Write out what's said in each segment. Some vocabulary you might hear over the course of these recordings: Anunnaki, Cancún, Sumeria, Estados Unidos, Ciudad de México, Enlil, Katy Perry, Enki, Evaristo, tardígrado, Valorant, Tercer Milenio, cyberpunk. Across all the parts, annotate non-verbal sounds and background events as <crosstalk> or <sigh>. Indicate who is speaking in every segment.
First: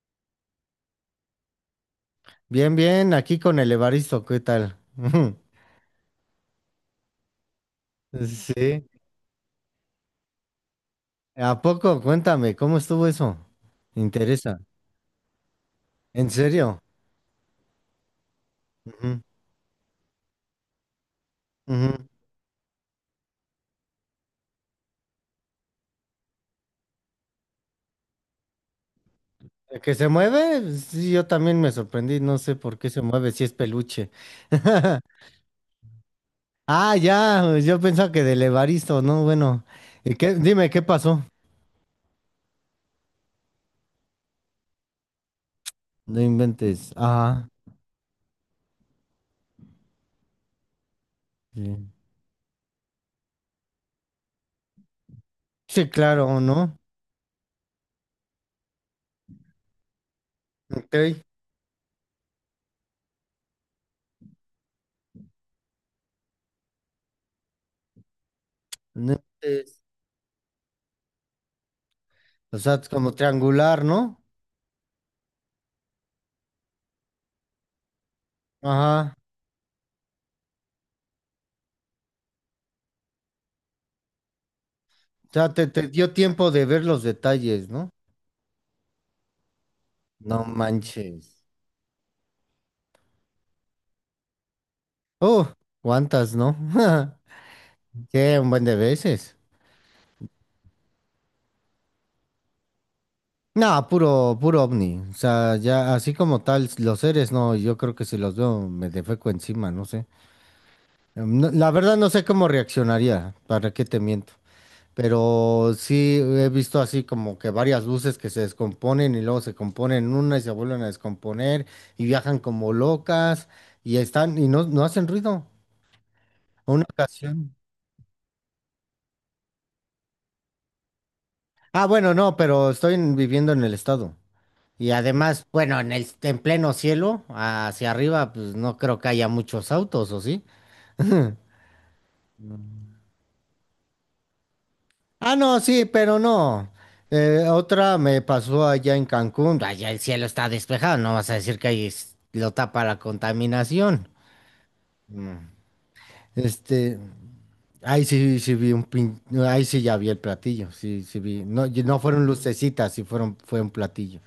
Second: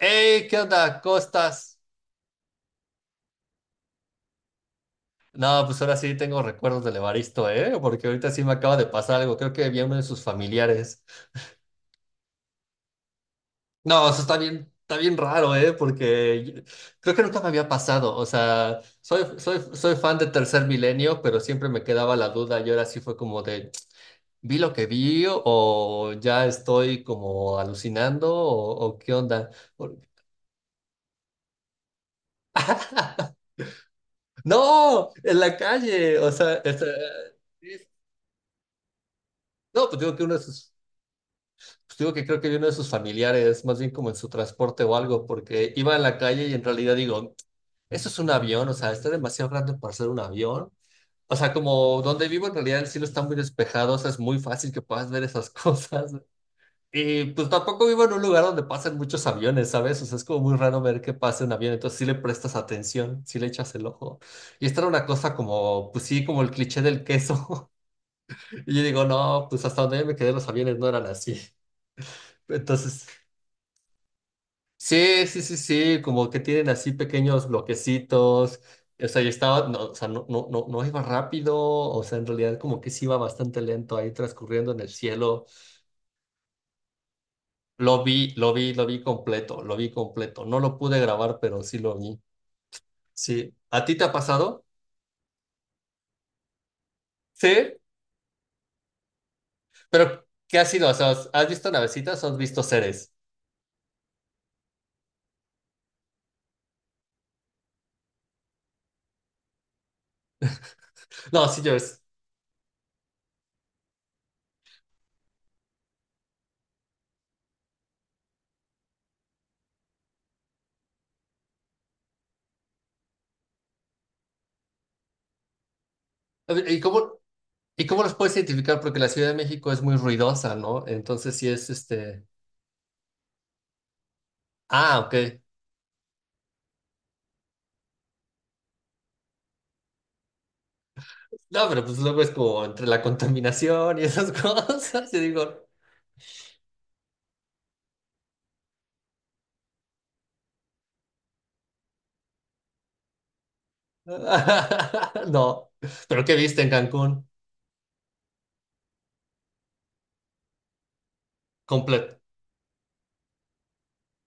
Speaker 1: Hey, ¿qué onda? ¿Cómo estás?
Speaker 2: Bien, bien, aquí con el Evaristo, ¿qué tal? <laughs>
Speaker 1: No, pues ahora sí tengo recuerdos del Evaristo, ¿eh? Porque ahorita sí me acaba
Speaker 2: Sí.
Speaker 1: de pasar algo. Creo que había uno de sus familiares.
Speaker 2: ¿A poco? Cuéntame, ¿cómo estuvo eso? Me
Speaker 1: No, eso
Speaker 2: interesa.
Speaker 1: está bien raro, ¿eh?
Speaker 2: ¿En
Speaker 1: Porque
Speaker 2: serio?
Speaker 1: creo que nunca me había pasado. O sea,
Speaker 2: Ujú,
Speaker 1: soy fan de Tercer Milenio, pero siempre me
Speaker 2: ujú.
Speaker 1: quedaba la duda y ahora sí fue como de, ¿vi lo que vi o ya estoy como alucinando o qué onda?
Speaker 2: ¿El ¿Que
Speaker 1: Por-
Speaker 2: se mueve? Sí, yo también me sorprendí, no sé por qué se mueve,
Speaker 1: <laughs>
Speaker 2: si es peluche. <laughs>
Speaker 1: No, en la calle, o sea, este,
Speaker 2: Ah, ya, yo pensaba que del Evaristo, no, bueno.
Speaker 1: no, pues
Speaker 2: ¿Y
Speaker 1: digo que uno
Speaker 2: qué?
Speaker 1: de
Speaker 2: Dime,
Speaker 1: sus
Speaker 2: ¿qué pasó?
Speaker 1: pues digo que creo que vino de sus familiares, más bien como en su transporte o algo, porque iba en la
Speaker 2: No
Speaker 1: calle y en
Speaker 2: inventes.
Speaker 1: realidad digo,
Speaker 2: Ah,
Speaker 1: eso es un avión, o sea, está demasiado grande para ser un avión. O sea,
Speaker 2: sí.
Speaker 1: como donde vivo en realidad el cielo está muy despejado, o sea, es muy fácil que puedas ver esas <laughs>
Speaker 2: Sí,
Speaker 1: cosas.
Speaker 2: claro, ¿no?
Speaker 1: Y pues tampoco vivo en un lugar donde pasen muchos aviones, ¿sabes? O sea, es como muy raro ver que
Speaker 2: Ok.
Speaker 1: pase un avión, entonces sí le prestas atención, sí le echas el ojo. Y esta era una cosa como, pues sí, como el cliché del queso. <laughs> Y yo digo,
Speaker 2: No
Speaker 1: no, pues hasta
Speaker 2: inventes.
Speaker 1: donde yo me quedé los aviones no eran así.
Speaker 2: O sea, es
Speaker 1: Entonces.
Speaker 2: como triangular, ¿no?
Speaker 1: Sí, sí, sí, sí, como que tienen así pequeños bloquecitos. O
Speaker 2: Ajá.
Speaker 1: sea, yo estaba, no, o sea, no, no, no, no iba rápido, o sea, en realidad como que sí iba bastante lento ahí transcurriendo en el cielo.
Speaker 2: Ya te dio tiempo de ver los detalles, ¿no?
Speaker 1: Lo vi, lo vi, lo vi completo, lo vi
Speaker 2: No
Speaker 1: completo. No lo pude grabar,
Speaker 2: manches.
Speaker 1: pero sí lo vi. Sí. ¿A ti te ha pasado?
Speaker 2: Oh, ¿cuántas, no? <laughs>
Speaker 1: Sí.
Speaker 2: Qué un buen de veces.
Speaker 1: Pero, ¿qué ha sido? O sea, ¿has visto navecitas o has visto seres?
Speaker 2: No, puro, puro ovni. O sea, ya así como tal, los seres, no, yo creo que si los veo me defeco encima, no sé.
Speaker 1: No, sí,
Speaker 2: La
Speaker 1: yo
Speaker 2: verdad
Speaker 1: es.
Speaker 2: no sé cómo reaccionaría, para qué te miento. Pero sí he visto así como que varias luces que se descomponen y luego se componen en una y se vuelven a descomponer y viajan como locas y están y no, no hacen ruido.
Speaker 1: ¿Y
Speaker 2: Una
Speaker 1: cómo,
Speaker 2: ocasión.
Speaker 1: y cómo los puedes identificar? Porque la Ciudad de México es muy ruidosa, ¿no? Entonces sí es
Speaker 2: Ah, bueno,
Speaker 1: este.
Speaker 2: no, pero estoy viviendo en el estado. Y
Speaker 1: Ah, ok.
Speaker 2: además, bueno, en pleno cielo, hacia arriba, pues no creo que haya muchos autos, ¿o sí?
Speaker 1: No, pero pues luego es como entre la contaminación y esas <laughs> cosas. Y
Speaker 2: Ah, no,
Speaker 1: digo,
Speaker 2: sí, pero no. Otra me pasó allá en Cancún. Allá el cielo está despejado, no vas a decir que ahí lo tapa la
Speaker 1: <laughs>
Speaker 2: contaminación. Mm.
Speaker 1: no. ¿Pero qué viste en
Speaker 2: Este,
Speaker 1: Cancún?
Speaker 2: ahí sí, sí vi ahí sí ya vi el platillo, sí, sí vi. No, y no
Speaker 1: Completo.
Speaker 2: fueron lucecitas, sí fueron, fue un platillo,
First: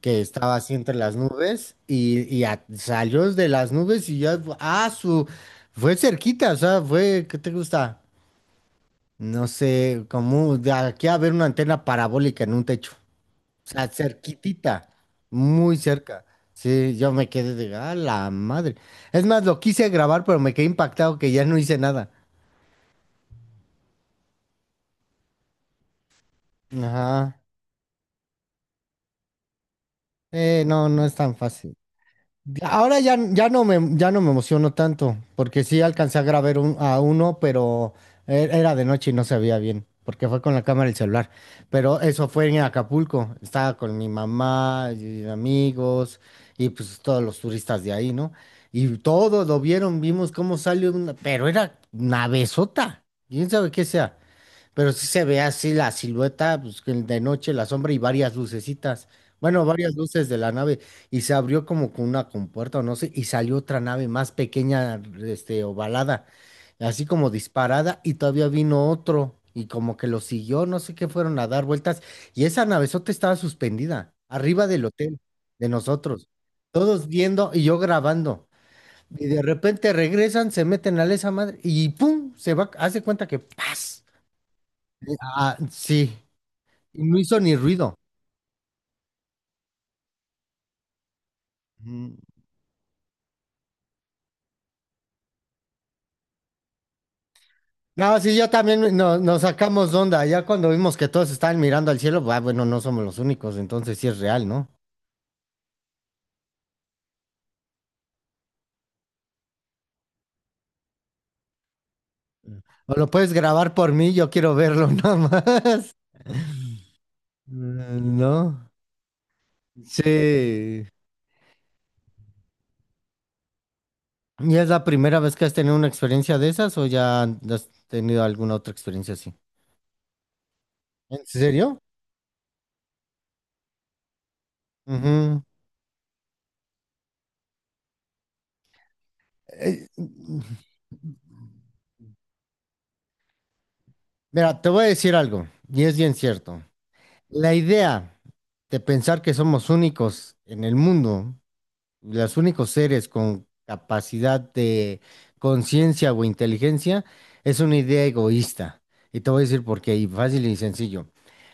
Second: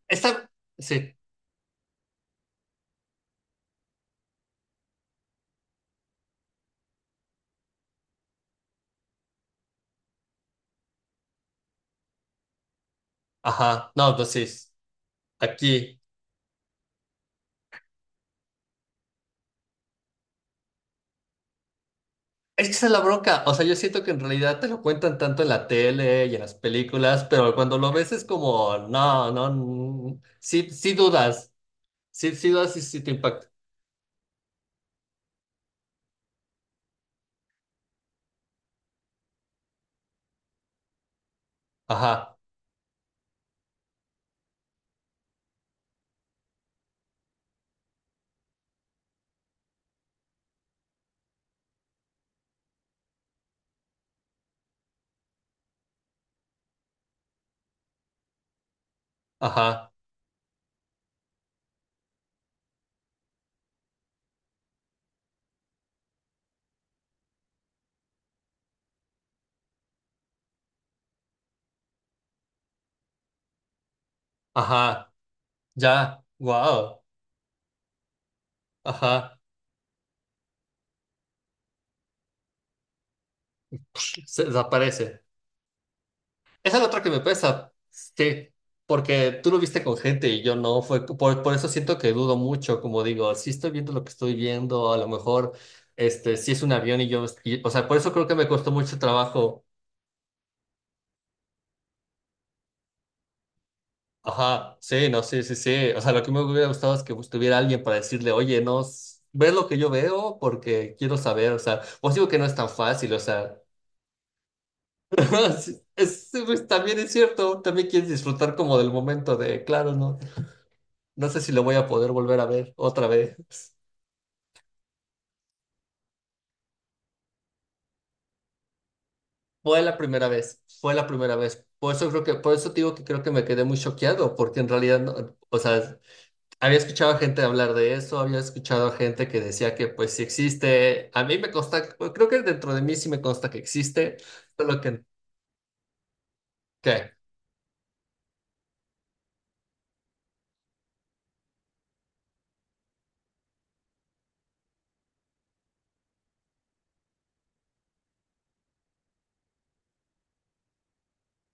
Speaker 2: que
Speaker 1: Esta,
Speaker 2: estaba así entre
Speaker 1: sí.
Speaker 2: las nubes y salió de las nubes y ya, fue cerquita. O sea, fue, ¿qué te gusta? No sé, como de aquí a ver una antena parabólica en un techo, o sea,
Speaker 1: Ajá. No, pues sí.
Speaker 2: cerquitita, muy
Speaker 1: Aquí.
Speaker 2: cerca. Sí, yo me quedé de, ah, la madre. Es más, lo quise grabar, pero me quedé impactado que ya no hice nada.
Speaker 1: Es que esa es la bronca. O sea, yo siento que en realidad te lo cuentan tanto en la tele y en las películas,
Speaker 2: Ajá.
Speaker 1: pero cuando lo ves es como, no, no, mm, sí,
Speaker 2: No,
Speaker 1: sí
Speaker 2: no es tan
Speaker 1: dudas.
Speaker 2: fácil.
Speaker 1: Sí, sí dudas y
Speaker 2: Ahora
Speaker 1: sí te
Speaker 2: ya,
Speaker 1: impacta.
Speaker 2: ya no me emociono tanto, porque sí alcancé a grabar a uno, pero era de noche y no se veía bien, porque fue con la cámara y el celular. Pero eso
Speaker 1: Ajá,
Speaker 2: fue en Acapulco, estaba con mi mamá y amigos y pues todos los turistas de ahí, ¿no? Y todos lo vieron, vimos cómo salió una, pero era una besota, quién sabe qué sea. Pero sí se ve así la silueta, pues que de noche la sombra y varias lucecitas. Bueno,
Speaker 1: ajá,
Speaker 2: varias luces de la nave. Y se abrió como con una compuerta o no sé. Y salió otra nave más pequeña, este, ovalada. Así como disparada. Y todavía vino otro. Y como que lo siguió, no sé qué fueron a dar vueltas. Y esa navezota estaba suspendida, arriba del
Speaker 1: ajá.
Speaker 2: hotel, de
Speaker 1: Ya,
Speaker 2: nosotros.
Speaker 1: wow.
Speaker 2: Todos viendo y yo grabando. Y
Speaker 1: Ajá.
Speaker 2: de repente regresan, se meten a la esa madre. Y ¡pum! Se va, hace cuenta que ¡paz!
Speaker 1: Pues, se desaparece.
Speaker 2: Ah, sí,
Speaker 1: Esa es la otra
Speaker 2: y
Speaker 1: que
Speaker 2: no
Speaker 1: me
Speaker 2: hizo ni
Speaker 1: pesa,
Speaker 2: ruido.
Speaker 1: sí, porque tú lo viste con gente y yo no, fue por eso siento que
Speaker 2: Mm.
Speaker 1: dudo mucho, como digo, si estoy viendo lo que estoy viendo, a lo mejor, este, si es un avión y yo, o sea, por eso
Speaker 2: No,
Speaker 1: creo que
Speaker 2: sí,
Speaker 1: me
Speaker 2: yo
Speaker 1: costó
Speaker 2: también
Speaker 1: mucho
Speaker 2: nos
Speaker 1: trabajo,
Speaker 2: sacamos de onda. Ya cuando vimos que todos estaban mirando al cielo, ah, bueno, no somos los únicos, entonces sí es real, ¿no?
Speaker 1: ajá, sí, no, sí, sí, sí, o sea, lo que me hubiera gustado es que estuviera alguien para decirle, oye, no, ves lo que yo veo porque quiero saber, o sea, os digo que no es tan
Speaker 2: O lo
Speaker 1: fácil, o
Speaker 2: puedes
Speaker 1: sea,
Speaker 2: grabar por mí, yo quiero verlo <laughs> nada
Speaker 1: <laughs> sí,
Speaker 2: más.
Speaker 1: es, pues, también es cierto, también quieres
Speaker 2: Mm,
Speaker 1: disfrutar
Speaker 2: ¿no?
Speaker 1: como del momento de, claro, no.
Speaker 2: Sí.
Speaker 1: No sé si lo voy a poder volver a ver otra vez.
Speaker 2: ¿Y es la primera vez que has tenido una experiencia de esas o ya has tenido alguna otra experiencia así?
Speaker 1: Fue la primera vez, fue la
Speaker 2: ¿En
Speaker 1: primera vez.
Speaker 2: serio?
Speaker 1: Por eso creo que, por eso te digo que creo que me quedé muy choqueado, porque en realidad,
Speaker 2: Ujú.
Speaker 1: o sea, había escuchado a gente hablar de eso, había escuchado a gente que decía que
Speaker 2: Eh,
Speaker 1: pues sí existe. A mí me consta, bueno, creo que dentro de mí sí me consta que existe,
Speaker 2: Mira, te
Speaker 1: solo
Speaker 2: voy a
Speaker 1: que,
Speaker 2: decir algo, y es bien cierto.
Speaker 1: ¿qué?
Speaker 2: La idea de pensar que somos únicos en el mundo, los únicos seres con capacidad de conciencia o inteligencia, es una idea egoísta. Y te voy a decir por qué, y fácil y sencillo.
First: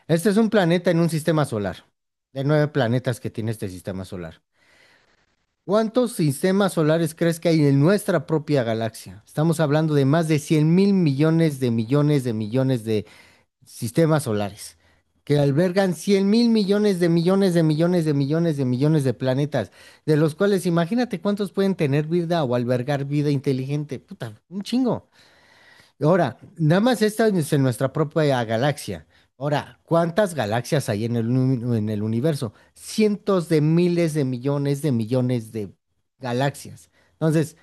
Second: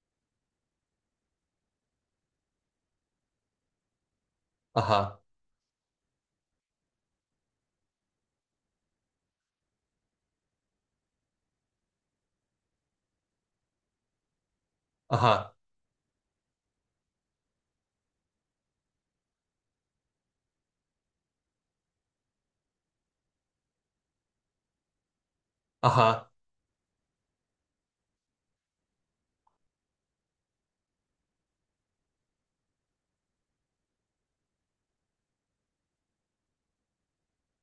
Speaker 2: Este es un planeta en un sistema solar, de nueve planetas que tiene este sistema solar.
Speaker 1: Ajá,
Speaker 2: ¿Cuántos sistemas solares crees que hay en nuestra propia galaxia? Estamos hablando de más de 100 mil millones de millones de millones de sistemas solares, que
Speaker 1: ajá,
Speaker 2: albergan 100 mil millones de millones de millones de millones de millones de planetas, de los cuales imagínate cuántos pueden tener vida o albergar vida inteligente. Puta, un chingo. Y
Speaker 1: ajá.
Speaker 2: ahora, nada más esta es en nuestra propia galaxia. Ahora, ¿cuántas galaxias hay en el universo? Cientos de miles de millones de millones de galaxias. Entonces,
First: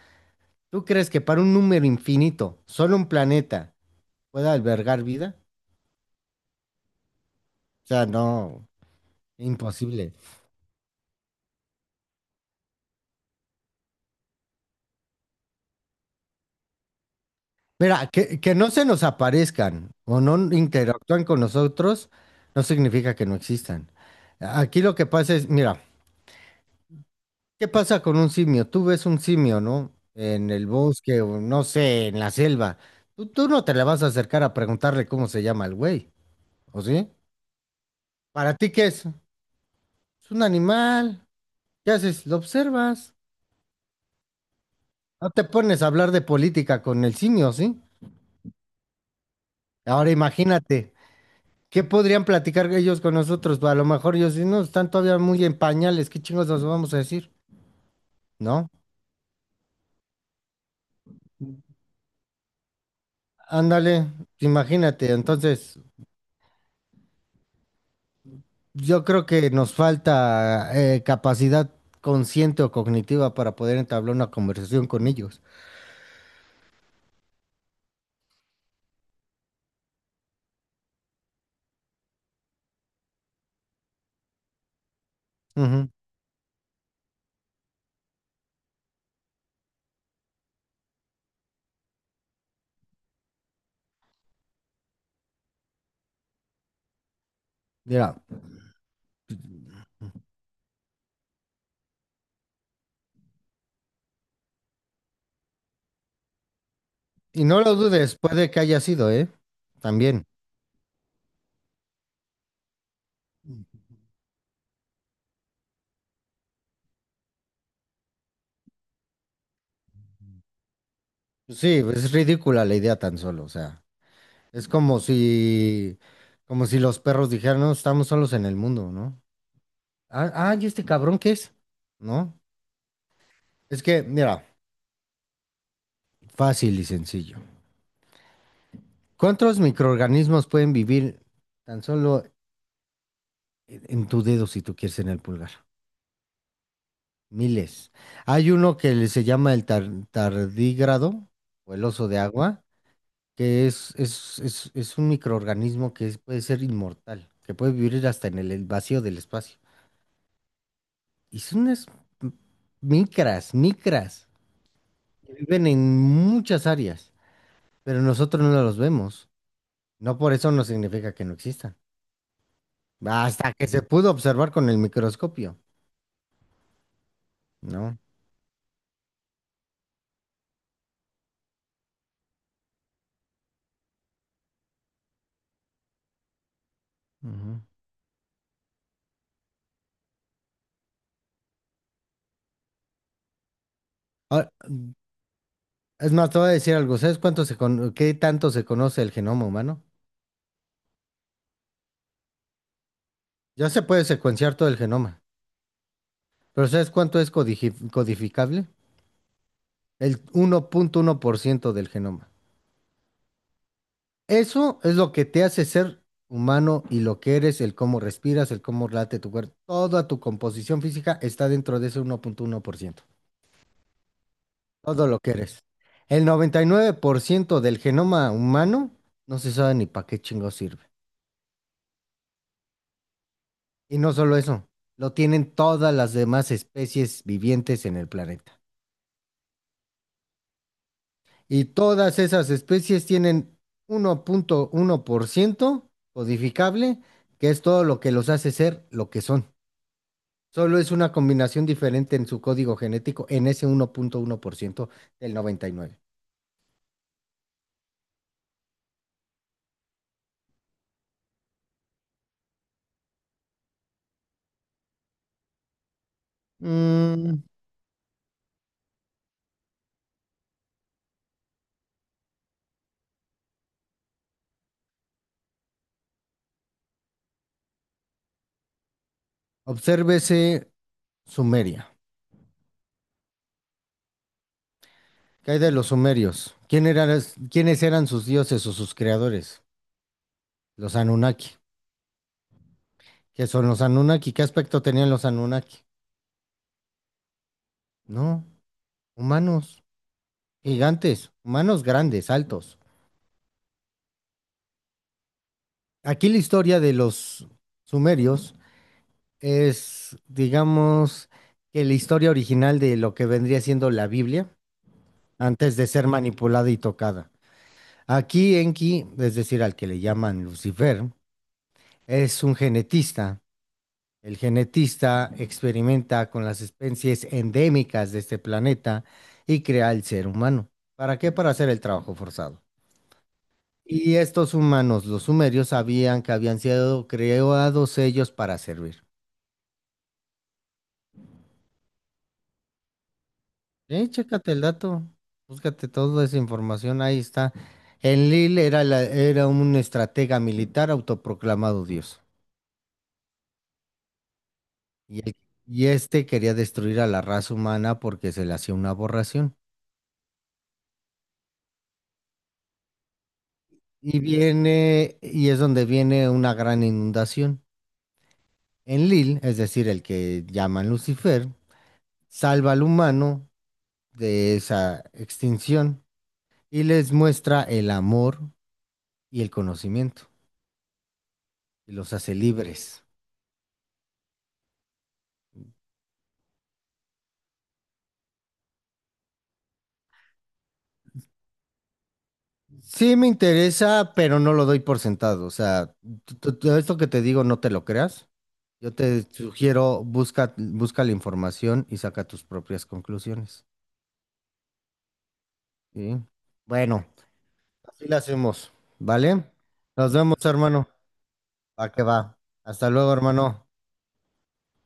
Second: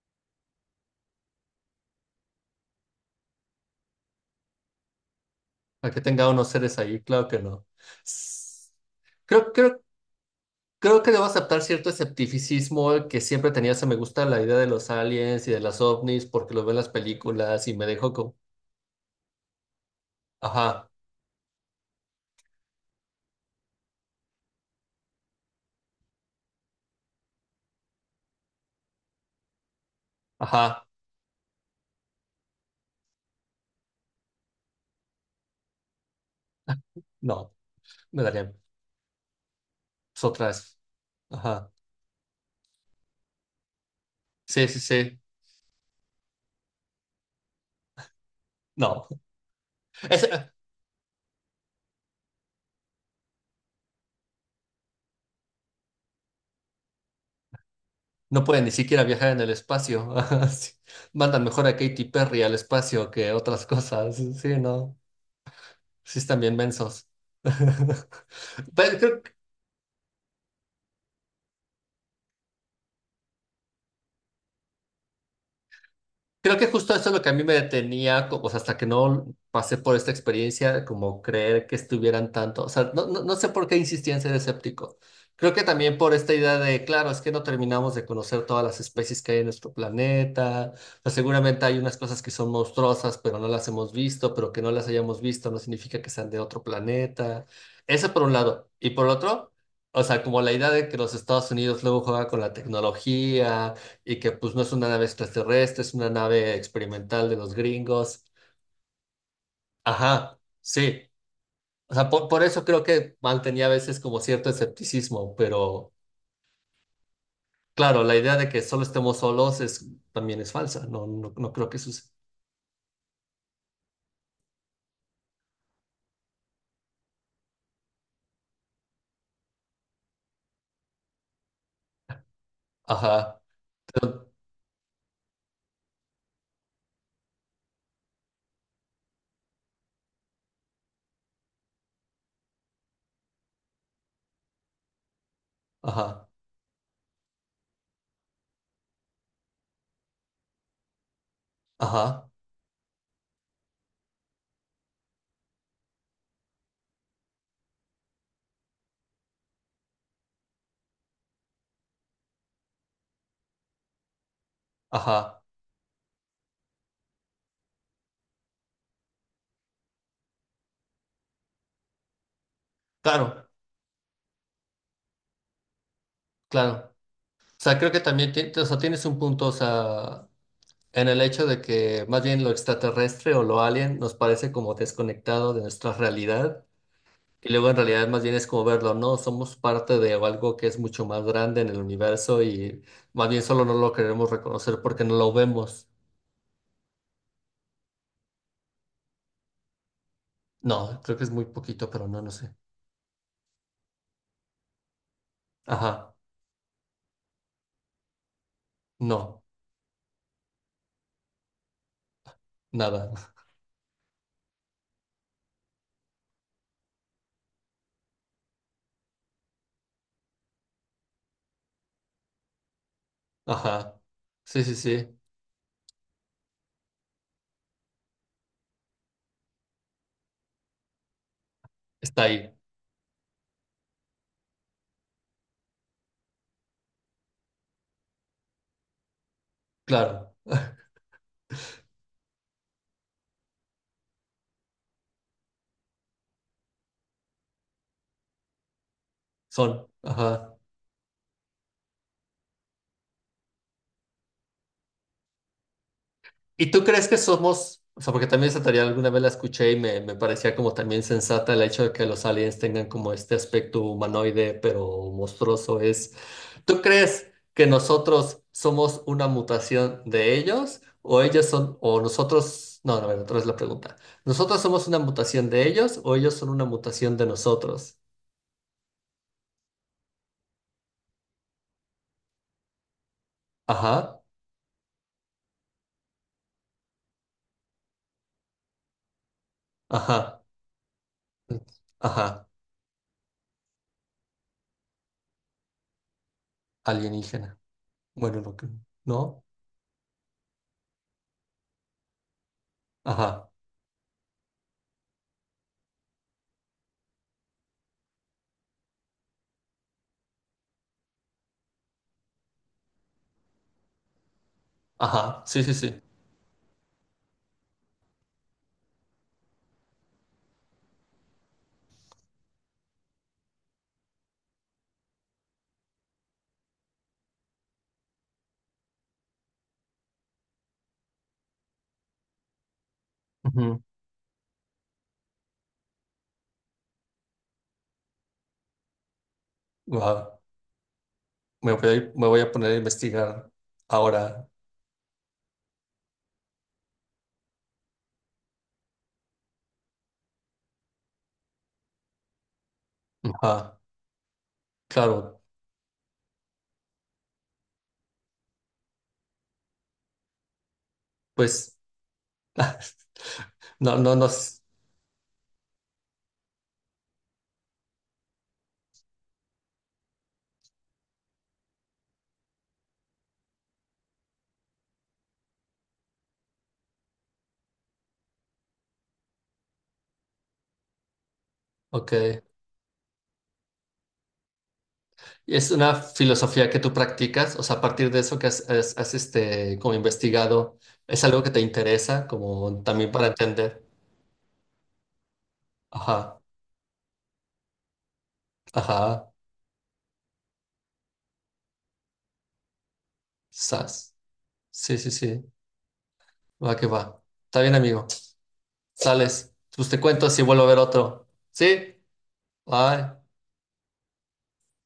Speaker 2: ¿tú crees que para un número infinito, solo un planeta pueda albergar vida?
Speaker 1: A que tenga unos seres ahí, claro que no.
Speaker 2: O sea, no.
Speaker 1: S- Creo, creo
Speaker 2: Imposible.
Speaker 1: Creo que debo aceptar cierto esceptificismo que siempre tenía. Se me gusta la idea de los aliens y de las ovnis porque lo veo en las películas y me
Speaker 2: Mira,
Speaker 1: dejo como,
Speaker 2: que no se nos aparezcan o no
Speaker 1: ajá,
Speaker 2: interactúan con nosotros no significa que no existan. Aquí lo que pasa es, mira, ¿qué pasa con un simio? Tú ves un simio, ¿no? En el
Speaker 1: ajá,
Speaker 2: bosque o no sé, en la selva. Tú no te le vas a acercar a preguntarle cómo se llama el güey, ¿o
Speaker 1: <laughs>
Speaker 2: sí?
Speaker 1: no, me
Speaker 2: ¿Para
Speaker 1: darían
Speaker 2: ti qué es? Es un
Speaker 1: otras,
Speaker 2: animal.
Speaker 1: ajá,
Speaker 2: ¿Qué haces? Lo observas.
Speaker 1: sí, sí, sí,
Speaker 2: No te pones a hablar de política con el simio, ¿sí?
Speaker 1: no, <laughs>
Speaker 2: Ahora
Speaker 1: Es-
Speaker 2: imagínate. ¿Qué podrían platicar ellos con nosotros? A lo mejor ellos si no, están todavía muy en pañales, ¿qué chingos nos vamos a decir?
Speaker 1: no pueden
Speaker 2: ¿No?
Speaker 1: ni siquiera viajar en el espacio. <laughs> Ajá, sí. Mandan mejor a Katy Perry al espacio que otras
Speaker 2: Ándale,
Speaker 1: cosas, sí, no,
Speaker 2: imagínate. Entonces,
Speaker 1: sí están bien mensos. <laughs> Pero
Speaker 2: yo
Speaker 1: creo-
Speaker 2: creo que nos falta capacidad consciente o cognitiva para poder entablar una conversación con ellos.
Speaker 1: Creo que justo eso es lo que a mí me detenía, o sea, hasta que no pasé por esta experiencia, como creer que estuvieran tanto, o sea, no, no, no sé por qué insistía en ser escéptico. Creo que
Speaker 2: Ujú.
Speaker 1: también por esta idea de, claro, es que no terminamos de conocer todas las especies que hay en nuestro planeta, o sea, seguramente hay unas cosas que son monstruosas, pero no las hemos visto, pero que no las hayamos visto no significa que sean de otro planeta. Eso
Speaker 2: Mira,
Speaker 1: por un lado. Y por otro, o sea, como la idea de que los Estados Unidos luego juega con la tecnología y que pues no es una nave extraterrestre, es una nave experimental de
Speaker 2: y
Speaker 1: los
Speaker 2: no lo dudes,
Speaker 1: gringos.
Speaker 2: puede que haya sido, ¿eh? También.
Speaker 1: Ajá, sí. O sea, por eso creo que mantenía a veces como cierto escepticismo, pero claro, la idea de que solo estemos solos es, también es falsa, no, no, no creo que
Speaker 2: Sí, pues,
Speaker 1: suceda.
Speaker 2: es ridícula la idea tan solo, o sea, es como si los perros dijeran, no, estamos solos en el mundo, ¿no? Ah, ah, ¿y este cabrón qué es? ¿No?
Speaker 1: Ajá,
Speaker 2: Es que, mira, fácil y sencillo. ¿Cuántos microorganismos pueden vivir tan solo en tu dedo si tú quieres en el pulgar?
Speaker 1: ajá,
Speaker 2: Miles. Hay uno que le se llama el tardígrado o el oso de
Speaker 1: ajá,
Speaker 2: agua, que es un microorganismo que puede ser inmortal, que puede vivir hasta en el vacío del espacio. Y son unas m- micras, que
Speaker 1: ajá.
Speaker 2: viven en muchas áreas, pero nosotros no los vemos. No por eso no significa que no existan.
Speaker 1: Claro,
Speaker 2: Hasta que se pudo observar con el microscopio,
Speaker 1: claro. O sea, creo
Speaker 2: ¿no?
Speaker 1: que también o sea, tienes un punto, o sea, en el hecho de que más bien lo extraterrestre o lo alien nos parece como desconectado de nuestra realidad. Y
Speaker 2: Ujú.
Speaker 1: luego en realidad más bien es como verlo, ¿no? Somos parte de algo que es mucho más grande en el universo y más bien solo no lo queremos
Speaker 2: Ah,
Speaker 1: reconocer porque no lo vemos.
Speaker 2: es más, te voy a decir algo. ¿Sabes qué tanto se conoce el genoma humano?
Speaker 1: No, creo que es muy poquito, pero no, no sé.
Speaker 2: Ya se puede secuenciar todo el genoma,
Speaker 1: Ajá,
Speaker 2: pero ¿sabes cuánto es codificable?
Speaker 1: no,
Speaker 2: El uno punto uno por ciento del genoma.
Speaker 1: nada. <laughs>
Speaker 2: Eso es lo que te hace ser humano y lo que eres, el cómo respiras, el cómo late tu cuerpo. Toda tu composición física está dentro de ese uno punto uno por ciento.
Speaker 1: Ajá. Sí, sí,
Speaker 2: Todo
Speaker 1: sí,
Speaker 2: lo que eres. El 99% del genoma humano no se sabe ni para qué chingo sirve.
Speaker 1: está ahí,
Speaker 2: Y no solo eso, lo tienen todas las demás especies vivientes en el planeta.
Speaker 1: claro.
Speaker 2: Y todas esas especies tienen uno punto uno por ciento codificable, que es todo lo que los hace ser lo que son.
Speaker 1: Son, ajá.
Speaker 2: Solo es una combinación diferente en su código genético en ese uno punto uno por ciento del 99%.
Speaker 1: ¿Y tú crees que somos, o sea, porque también esa teoría alguna vez la escuché y me parecía como también sensata el hecho de que los aliens tengan como este aspecto humanoide, pero monstruoso es, ¿tú crees
Speaker 2: Mm,
Speaker 1: que nosotros somos una mutación de ellos o ellos son, o nosotros, no, no, a ver, otra vez la pregunta, ¿nosotros somos una mutación de ellos o ellos son una mutación de nosotros?
Speaker 2: Obsérvese Sumeria.
Speaker 1: Ajá,
Speaker 2: ¿Qué hay de los sumerios? ¿Quiénes eran sus dioses o sus creadores?
Speaker 1: ajá,
Speaker 2: Los Anunnaki.
Speaker 1: ajá,
Speaker 2: ¿Qué son los Anunnaki? ¿Qué aspecto tenían los Anunnaki?
Speaker 1: alienígena. Bueno,
Speaker 2: No,
Speaker 1: no, ¿no?
Speaker 2: humanos, gigantes, humanos grandes, altos.
Speaker 1: Ajá,
Speaker 2: Aquí la historia de los sumerios es, digamos, que la historia original de lo que vendría siendo la Biblia
Speaker 1: ajá, sí, sí,
Speaker 2: antes de
Speaker 1: sí.
Speaker 2: ser manipulada y tocada. Aquí Enki, es decir, al que le llaman Lucifer, es un genetista. El genetista experimenta con las especies endémicas de este planeta y crea el ser humano. ¿Para qué? Para hacer el trabajo forzado. Y estos humanos, los sumerios, sabían que habían sido creados ellos para servir.
Speaker 1: Wow. Me voy a poner a investigar ahora.
Speaker 2: Chécate el dato, búscate toda esa información, ahí está. Enlil era un estratega militar autoproclamado dios.
Speaker 1: Ajá,
Speaker 2: Y, el-
Speaker 1: claro,
Speaker 2: y este quería destruir a la raza humana porque se le hacía una aberración.
Speaker 1: pues <laughs> no, no,
Speaker 2: Y
Speaker 1: no.
Speaker 2: viene, y es donde viene una gran inundación. En Lil, es decir, el que llaman Lucifer, salva al humano de esa extinción y les muestra el amor y el conocimiento y
Speaker 1: Ok.
Speaker 2: los hace libres.
Speaker 1: ¿Es una filosofía que tú practicas? O sea, a partir de eso que has, este, como investigado, ¿es algo que te interesa como también
Speaker 2: Sí
Speaker 1: para
Speaker 2: me
Speaker 1: entender?
Speaker 2: interesa, pero no lo doy por sentado. O sea,
Speaker 1: Ajá,
Speaker 2: todo esto que te digo no te lo creas. Yo te
Speaker 1: ajá,
Speaker 2: sugiero, busca, busca la información y saca tus propias conclusiones.
Speaker 1: sas. Sí, sí, sí.
Speaker 2: ¿Sí?
Speaker 1: Va que
Speaker 2: Bueno.
Speaker 1: va. Está bien, amigo.
Speaker 2: Así la hacemos, ¿vale?
Speaker 1: Sales. Pues te
Speaker 2: Nos
Speaker 1: cuento si
Speaker 2: vemos,
Speaker 1: vuelvo a ver
Speaker 2: hermano.
Speaker 1: otro.
Speaker 2: Va
Speaker 1: ¿Sí?
Speaker 2: que va. Hasta luego,
Speaker 1: Bye.
Speaker 2: hermano.